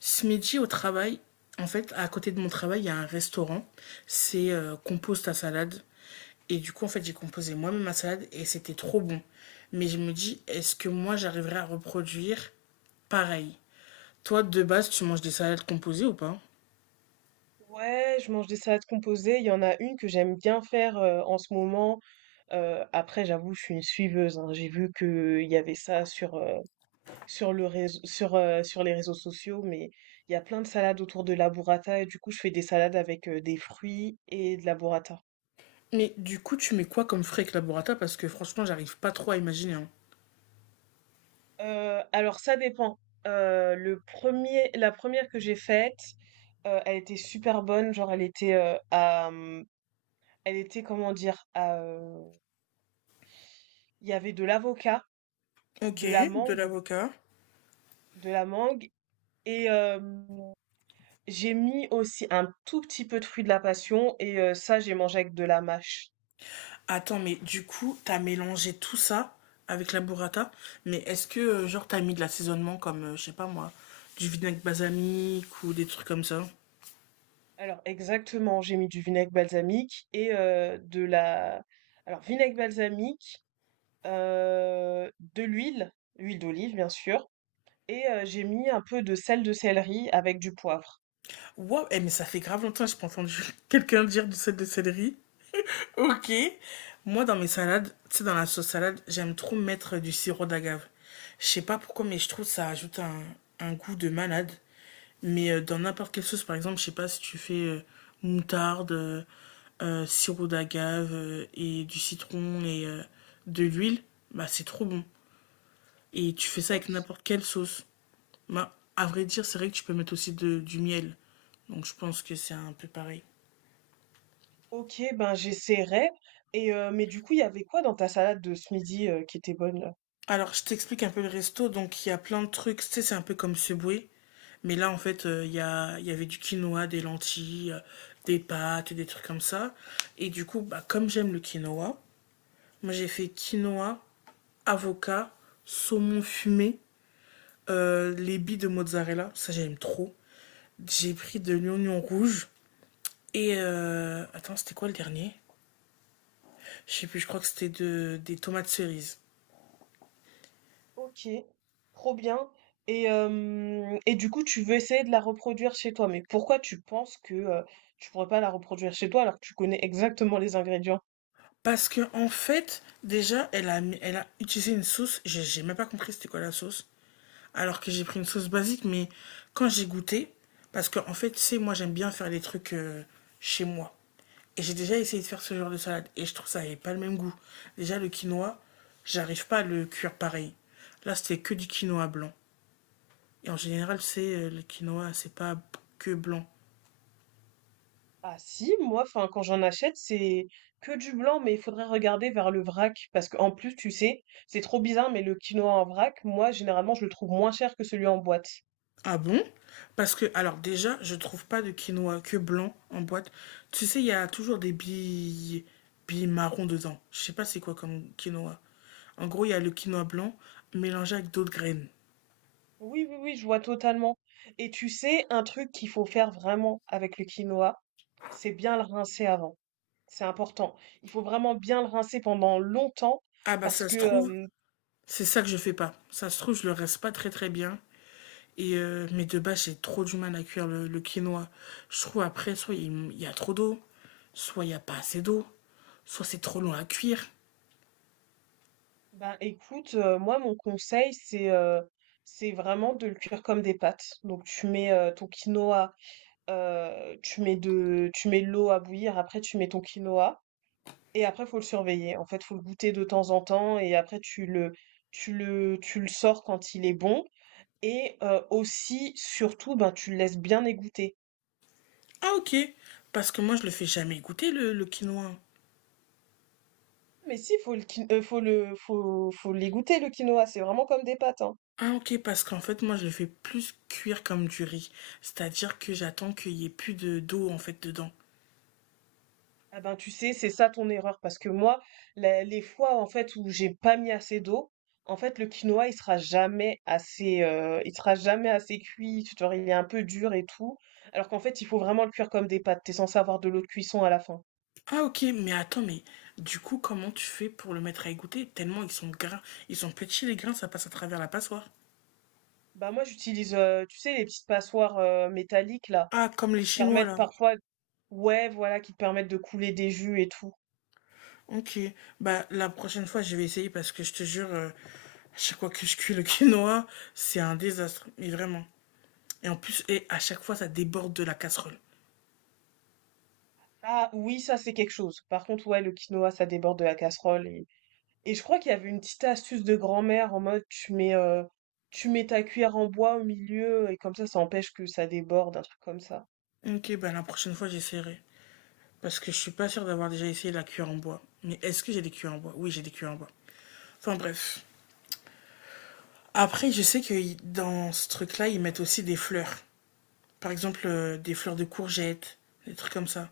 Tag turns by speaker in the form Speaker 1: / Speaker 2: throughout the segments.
Speaker 1: Ce midi au travail, en fait, à côté de mon travail, il y a un restaurant. C'est compose ta salade. Et du coup, en fait, j'ai composé moi-même ma salade et c'était trop bon. Mais je me dis, est-ce que moi, j'arriverai à reproduire pareil? Toi, de base, tu manges des salades composées ou pas?
Speaker 2: Ouais, je mange des salades composées. Il y en a une que j'aime bien faire en ce moment. Après, j'avoue, je suis une suiveuse, hein. J'ai vu qu'il y avait ça sur, sur, le réseau, sur, sur les réseaux sociaux, mais il y a plein de salades autour de la burrata. Et du coup, je fais des salades avec des fruits et de la burrata.
Speaker 1: Mais du coup, tu mets quoi comme frais avec la burrata? Parce que franchement, j'arrive pas trop à imaginer, hein.
Speaker 2: Alors, ça dépend. La première que j'ai faite, elle était super bonne. Genre, elle était à. Elle était, comment dire, il y avait de l'avocat.
Speaker 1: Ok,
Speaker 2: De la
Speaker 1: de
Speaker 2: mangue,
Speaker 1: l'avocat.
Speaker 2: de la mangue et hem, j'ai mis aussi un tout petit peu de fruit de la passion et ça, j'ai mangé avec de la mâche.
Speaker 1: Attends, mais du coup, t'as mélangé tout ça avec la burrata, mais est-ce que, genre, t'as mis de l'assaisonnement comme, je sais pas moi, du vinaigre balsamique ou des trucs comme ça?
Speaker 2: Alors exactement, j'ai mis du vinaigre balsamique et de la alors vinaigre balsamique, de l'huile, huile d'olive bien sûr et j'ai mis un peu de sel de céleri avec du poivre.
Speaker 1: Wow eh, mais ça fait grave longtemps que j'ai pas entendu quelqu'un dire du sel de céleri. Ok. Moi, dans mes salades, tu sais, dans la sauce salade, j'aime trop mettre du sirop d'agave. Je sais pas pourquoi, mais je trouve que ça ajoute un goût de malade. Mais dans n'importe quelle sauce, par exemple, je sais pas si tu fais moutarde, sirop d'agave et du citron et de l'huile, bah c'est trop bon. Et tu fais ça avec
Speaker 2: OK.
Speaker 1: n'importe quelle sauce. Bah, à vrai dire, c'est vrai que tu peux mettre aussi du miel. Donc je pense que c'est un peu pareil.
Speaker 2: OK, ben j'essaierai et mais du coup, il y avait quoi dans ta salade de ce midi, qui était bonne?
Speaker 1: Alors, je t'explique un peu le resto. Donc, il y a plein de trucs. Tu sais, c'est un peu comme Subway. Mais là, en fait, il y avait du quinoa, des lentilles, des pâtes, des trucs comme ça. Et du coup, bah, comme j'aime le quinoa, moi, j'ai fait quinoa, avocat, saumon fumé, les billes de mozzarella. Ça, j'aime trop. J'ai pris de l'oignon rouge. Et... attends, c'était quoi le dernier? Je sais plus, je crois que c'était des tomates cerises.
Speaker 2: Ok, trop bien. Et du coup, tu veux essayer de la reproduire chez toi. Mais pourquoi tu penses que tu pourrais pas la reproduire chez toi alors que tu connais exactement les ingrédients?
Speaker 1: Parce que en fait, déjà, elle a utilisé une sauce. J'ai même pas compris c'était quoi la sauce. Alors que j'ai pris une sauce basique, mais quand j'ai goûté, parce que en fait, tu sais, moi j'aime bien faire les trucs chez moi. Et j'ai déjà essayé de faire ce genre de salade. Et je trouve que ça n'avait pas le même goût. Déjà, le quinoa, j'arrive pas à le cuire pareil. Là, c'était que du quinoa blanc. Et en général, c'est le quinoa, c'est pas que blanc.
Speaker 2: Ah si, moi, enfin, quand j'en achète, c'est que du blanc, mais il faudrait regarder vers le vrac. Parce qu'en plus, tu sais, c'est trop bizarre, mais le quinoa en vrac, moi, généralement, je le trouve moins cher que celui en boîte.
Speaker 1: Ah bon? Parce que, alors déjà, je trouve pas de quinoa que blanc en boîte. Tu sais, il y a toujours des billes, billes marron dedans. Je sais pas c'est quoi comme quinoa. En gros, il y a le quinoa blanc mélangé avec d'autres graines.
Speaker 2: Oui, oui, oui, je vois totalement. Et tu sais, un truc qu'il faut faire vraiment avec le quinoa, c'est bien le rincer avant. C'est important. Il faut vraiment bien le rincer pendant longtemps
Speaker 1: Ah bah
Speaker 2: parce
Speaker 1: ça se
Speaker 2: que,
Speaker 1: trouve,
Speaker 2: hem,
Speaker 1: c'est ça que je fais pas. Ça se trouve, je le reste pas très très bien. Et mais de base, j'ai trop du mal à cuire le quinoa. Je trouve après, soit il y a trop d'eau, soit il y a pas assez d'eau, soit c'est trop long à cuire.
Speaker 2: ben, écoute, moi, mon conseil, c'est vraiment de le cuire comme des pâtes. Donc tu mets, ton quinoa, tu mets de l'eau à bouillir, après tu mets ton quinoa et après faut le surveiller. En fait, faut le goûter de temps en temps et après tu le sors quand il est bon et aussi, surtout, ben, tu le laisses bien égoutter.
Speaker 1: Ah ok, parce que moi je le fais jamais goûter le quinoa.
Speaker 2: Mais si, faut les goûter le quinoa, c'est vraiment comme des pâtes, hein.
Speaker 1: Ah ok, parce qu'en fait, moi, je le fais plus cuire comme du riz. C'est-à-dire que j'attends qu'il y ait plus de d'eau, en fait, dedans.
Speaker 2: Ah ben, tu sais, c'est ça ton erreur parce que moi, la les fois, en fait, où j'ai pas mis assez d'eau, en fait, le quinoa, il sera jamais assez cuit, tu vois? Il est un peu dur et tout, alors qu'en fait, il faut vraiment le cuire comme des pâtes. T'es censé avoir de l'eau de cuisson à la fin.
Speaker 1: Ah ok, mais attends, mais du coup, comment tu fais pour le mettre à égoutter? Tellement ils sont gras. Ils sont petits, les grains, ça passe à travers la passoire.
Speaker 2: Bah, moi, j'utilise, tu sais, les petites passoires, métalliques là,
Speaker 1: Ah, comme les
Speaker 2: qui te
Speaker 1: Chinois,
Speaker 2: permettent
Speaker 1: là.
Speaker 2: parfois ouais, voilà, qui te permettent de couler des jus et tout.
Speaker 1: Ok, bah la prochaine fois, je vais essayer parce que je te jure, à chaque fois que je cuis le quinoa, c'est un désastre, mais vraiment. Et en plus, et à chaque fois, ça déborde de la casserole.
Speaker 2: Ah oui, ça c'est quelque chose. Par contre, ouais, le quinoa, ça déborde de la casserole. Et je crois qu'il y avait une petite astuce de grand-mère en mode tu mets ta cuillère en bois au milieu et comme ça empêche que ça déborde, un truc comme ça.
Speaker 1: Ok, bah la prochaine fois, j'essaierai. Parce que je suis pas sûre d'avoir déjà essayé la cuillère en bois. Mais est-ce que j'ai des cuillères en bois? Oui, j'ai des cuillères en bois. Enfin bref. Après, je sais que dans ce truc-là, ils mettent aussi des fleurs. Par exemple, des fleurs de courgettes, des trucs comme ça.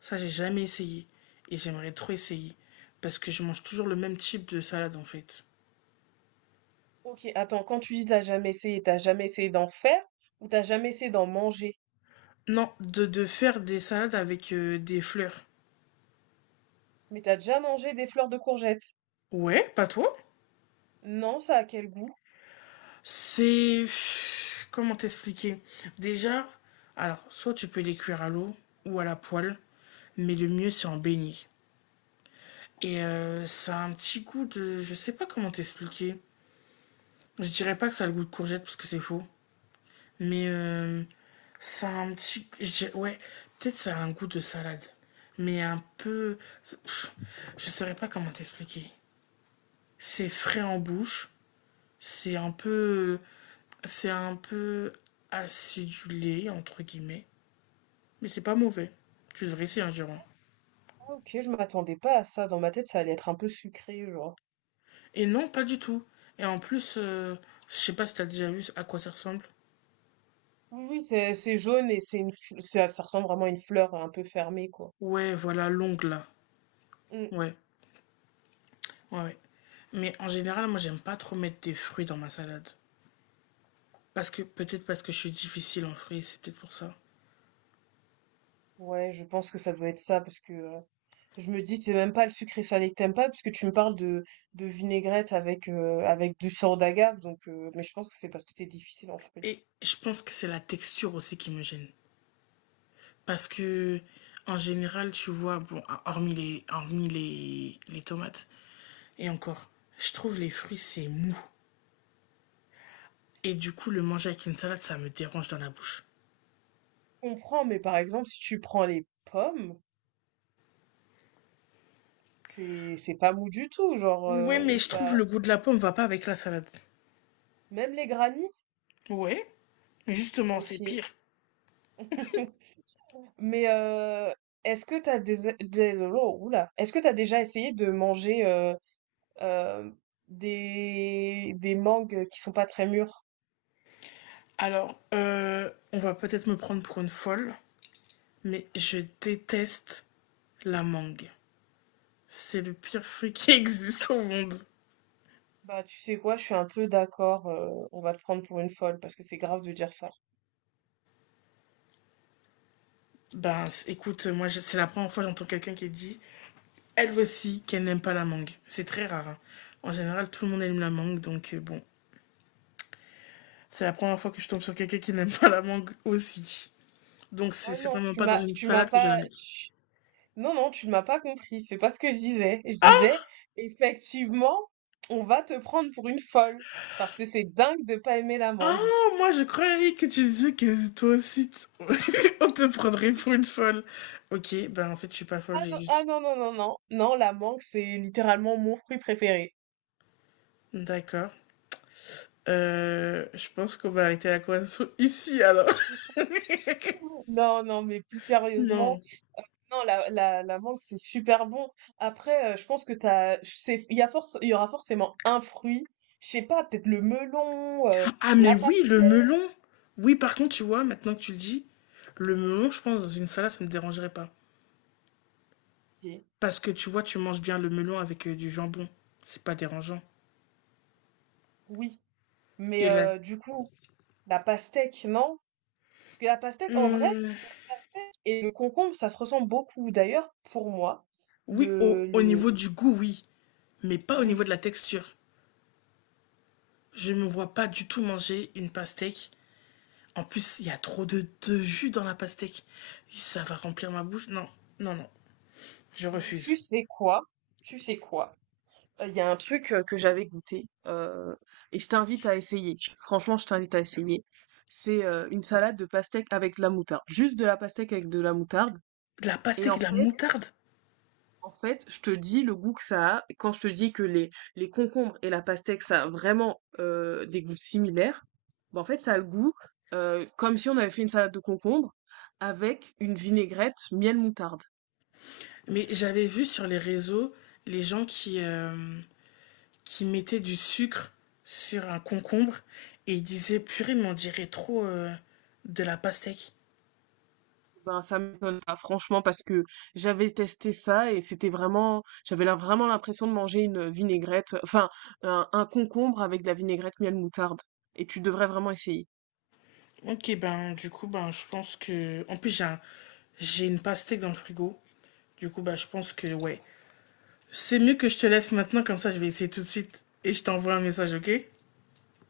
Speaker 1: Ça, j'ai jamais essayé. Et j'aimerais trop essayer. Parce que je mange toujours le même type de salade, en fait.
Speaker 2: Ok, attends, quand tu dis t'as jamais essayé d'en faire ou t'as jamais essayé d'en manger?
Speaker 1: Non, de faire des salades avec des fleurs.
Speaker 2: Mais t'as déjà mangé des fleurs de courgettes?
Speaker 1: Ouais, pas toi?
Speaker 2: Non, ça a quel goût?
Speaker 1: C'est. Comment t'expliquer? Déjà, alors, soit tu peux les cuire à l'eau ou à la poêle, mais le mieux c'est en beignet. Et ça a un petit goût de. Je sais pas comment t'expliquer. Je dirais pas que ça a le goût de courgette parce que c'est faux. Mais ça a un petit. Je dirais- Ouais, peut-être ça a un goût de salade. Mais un peu. Pff, je saurais pas comment t'expliquer. C'est frais en bouche. C'est un peu. C'est un peu acidulé, entre guillemets. Mais c'est pas mauvais. Tu devrais essayer un giron.
Speaker 2: Ah, Ok, je m'attendais pas à ça. Dans ma tête, ça allait être un peu sucré, genre.
Speaker 1: Et non, pas du tout. Et en plus, je sais pas si t'as déjà vu à quoi ça ressemble.
Speaker 2: Oui, oui, c'est jaune et c'est une, ça, ça ressemble vraiment à une fleur un peu fermée, quoi.
Speaker 1: Ouais, voilà, l'ongle là.
Speaker 2: Mm.
Speaker 1: Ouais, ouais, ouais. Mais en général, moi, j'aime pas trop mettre des fruits dans ma salade. Parce que, peut-être parce que je suis difficile en fruits, c'est peut-être pour ça.
Speaker 2: Ouais, je pense que ça doit être ça parce que je me dis c'est même pas le sucré salé que t'aimes pas puisque tu me parles de vinaigrette avec avec du sirop d'agave donc mais je pense que c'est parce que c'est difficile en fait.
Speaker 1: Et je pense que c'est la texture aussi qui me gêne. Parce que, en général, tu vois, bon, hormis les tomates, et encore, je trouve les fruits, c'est mou. Et du coup, le manger avec une salade, ça me dérange dans la bouche.
Speaker 2: Je comprends mais par exemple si tu prends les pommes, c'est pas mou du tout genre
Speaker 1: Ouais, mais
Speaker 2: et
Speaker 1: je trouve
Speaker 2: ça
Speaker 1: le goût de la pomme va pas avec la salade.
Speaker 2: même les granits,
Speaker 1: Ouais, mais justement, c'est
Speaker 2: OK.
Speaker 1: pire.
Speaker 2: Mais est-ce que t'as déjà essayé de manger euh, des mangues qui sont pas très mûres?
Speaker 1: Alors, on va peut-être me prendre pour une folle, mais je déteste la mangue. C'est le pire fruit qui existe au monde.
Speaker 2: Bah, tu sais quoi, je suis un peu d'accord, on va te prendre pour une folle parce que c'est grave de dire ça.
Speaker 1: Ben, écoute, moi, c'est la première fois que j'entends quelqu'un qui dit elle aussi qu'elle n'aime pas la mangue. C'est très rare, hein. En général, tout le monde aime la mangue, donc bon. C'est la première fois que je tombe sur quelqu'un qui n'aime pas la mangue aussi. Donc c'est
Speaker 2: Ah non,
Speaker 1: certainement pas dans une
Speaker 2: tu m'as
Speaker 1: salade que je vais la
Speaker 2: pas,
Speaker 1: mettre.
Speaker 2: tu- non, non, tu ne m'as pas compris, c'est pas ce que je disais. Je
Speaker 1: Ah,
Speaker 2: disais, effectivement, on va te prendre pour une folle parce que c'est dingue de pas aimer la
Speaker 1: ah,
Speaker 2: mangue.
Speaker 1: moi je croyais que tu disais que toi aussi on te prendrait pour une folle. Ok, ben en fait je suis pas folle,
Speaker 2: Ah
Speaker 1: j'ai
Speaker 2: non, ah
Speaker 1: juste...
Speaker 2: non, non, non, non, non, la mangue, c'est littéralement mon fruit préféré.
Speaker 1: D'accord. Je pense qu'on va arrêter la conversation ici alors.
Speaker 2: Non, non, mais plus sérieusement,
Speaker 1: Non.
Speaker 2: non, la mangue, c'est super bon. Après, je pense que t'as, c'est, il y a force, il y aura forcément un fruit, je sais pas, peut-être le melon,
Speaker 1: Ah mais
Speaker 2: la
Speaker 1: oui, le
Speaker 2: pastèque,
Speaker 1: melon. Oui, par contre, tu vois, maintenant que tu le dis, le melon, je pense, dans une salade, ça ne me dérangerait pas. Parce que tu vois, tu manges bien le melon avec du jambon. C'est pas dérangeant.
Speaker 2: oui, mais
Speaker 1: Et la...
Speaker 2: du coup, la pastèque, non? Parce que la pastèque, en vrai,
Speaker 1: Hmm,
Speaker 2: la pastèque et le concombre, ça se ressemble beaucoup. D'ailleurs, pour moi,
Speaker 1: oui, au,
Speaker 2: le,
Speaker 1: au
Speaker 2: le,
Speaker 1: niveau du goût, oui. Mais pas au niveau de
Speaker 2: oui,
Speaker 1: la texture. Je me vois pas du tout manger une pastèque. En plus, il y a trop de jus dans la pastèque. Ça va remplir ma bouche. Non, non, non. Je
Speaker 2: tu
Speaker 1: refuse.
Speaker 2: sais quoi? Tu sais quoi? Il y a un truc que j'avais goûté et je t'invite à essayer. Franchement, je t'invite à essayer. C'est une salade de pastèque avec de la moutarde. Juste de la pastèque avec de la moutarde.
Speaker 1: De la
Speaker 2: Et
Speaker 1: pastèque,
Speaker 2: en
Speaker 1: et de la
Speaker 2: fait,
Speaker 1: moutarde.
Speaker 2: en fait, je te dis le goût que ça a. Quand je te dis que les concombres et la pastèque, ça a vraiment des goûts similaires, bah, en fait, ça a le goût comme si on avait fait une salade de concombres avec une vinaigrette miel moutarde.
Speaker 1: Mais j'avais vu sur les réseaux les gens qui mettait du sucre sur un concombre et il disait purée mais on dirait trop de la pastèque.
Speaker 2: Ben, ça m'étonne pas, franchement, parce que j'avais testé ça et c'était vraiment, j'avais là vraiment l'impression de manger une vinaigrette, enfin, un concombre avec de la vinaigrette miel moutarde. Et tu devrais vraiment essayer.
Speaker 1: Ok ben du coup ben je pense que en plus j'ai une pastèque dans le frigo. Du coup ben je pense que ouais. C'est mieux que je te laisse maintenant comme ça je vais essayer tout de suite et je t'envoie un message ok?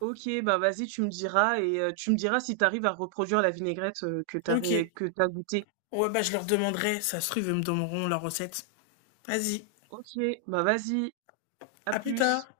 Speaker 2: Ok, ben vas-y, tu me diras et tu me diras si t'arrives à reproduire la vinaigrette
Speaker 1: Ok.
Speaker 2: que t'as goûtée.
Speaker 1: Ouais bah je leur demanderai, ça se trouve ils me donneront la recette. Vas-y,
Speaker 2: Ok, bah vas-y, à
Speaker 1: à plus tard.
Speaker 2: plus.